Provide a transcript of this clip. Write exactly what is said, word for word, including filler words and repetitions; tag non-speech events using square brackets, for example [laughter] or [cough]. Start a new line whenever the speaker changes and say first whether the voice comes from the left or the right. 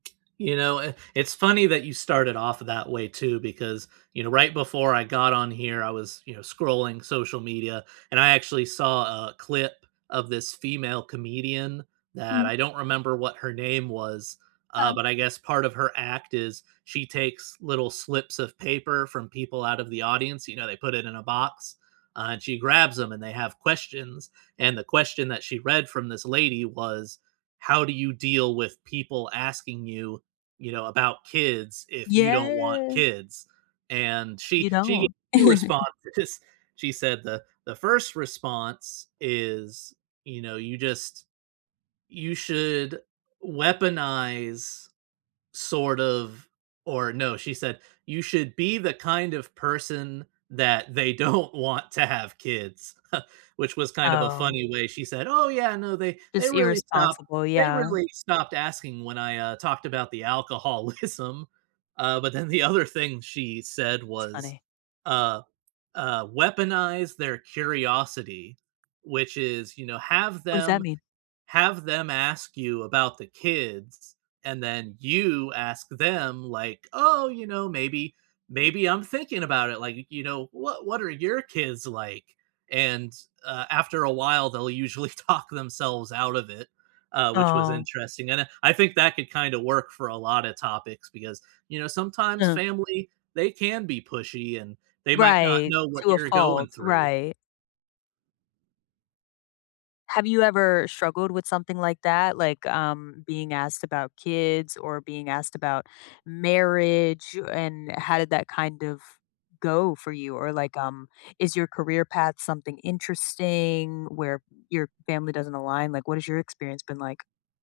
right: You know, i it's funny that you started off that way, too, because, you know, right before I got on here, I was, you know, scrolling social media, and I actually saw a clip of this female comedian, that
left: Mm.
right: I don't remember what her name was, uh,
left: Uh.
right: but I guess part of her act is she takes little slips of paper from people out of the audience, you know, they put it in a box, uh, and she grabs 'em, and they have questions, and the question that she read from this lady was, "How do you deal with people asking you, you know, about kids, if you don't want
left: Yeah.
right: kids?" and, she
left: You
right: she gave
left: don't.
right: two
left: [chuckles]
right: responses, 'cause She said the the first response is, you know, you just you should weaponize, sort of or, no, she said, "You should be the kind of person that they don't want to have kids," [chuckles] which was kind of a
left: Oh.
right: funny way, she said, "Oh, yeah, no, they they
left: Just
right: really stopped
left: irresponsible,
right: they
left: yeah.
right: really stopped asking when I, uh, talked about the alcoholism." Uh, but then, the other thing she said
left: That's
right: was,
left: funny.
right: uh uh, "Weaponize their curiosity," which is, you know, have
left: What does that
right: them
left: mean?
right: have them ask you about the kids, and then, you ask them, like, 'Oh, you know, maybe maybe I'm thinking about it, like, you you know, what what are your kids like?' and, uh, after a while, they'll usually talk themselves out of it." Uh, which was
left: Oh.
right: interesting, and, I I think that could kinda work for a lotta topics, because, you know, sometimes
left: Uh-huh.
right: family, they can be pushy, and they might not
left: Right,
right: know what
left: to a
right: you're going
left: fault,
right: through.
left: right. Have you ever struggled with something like that? Like, um, being asked about kids, or being asked about marriage, o and, how did that kind of go for you? Or, like, um, is your career path something interesting where p your family doesn't align? Like, what has your experience been like?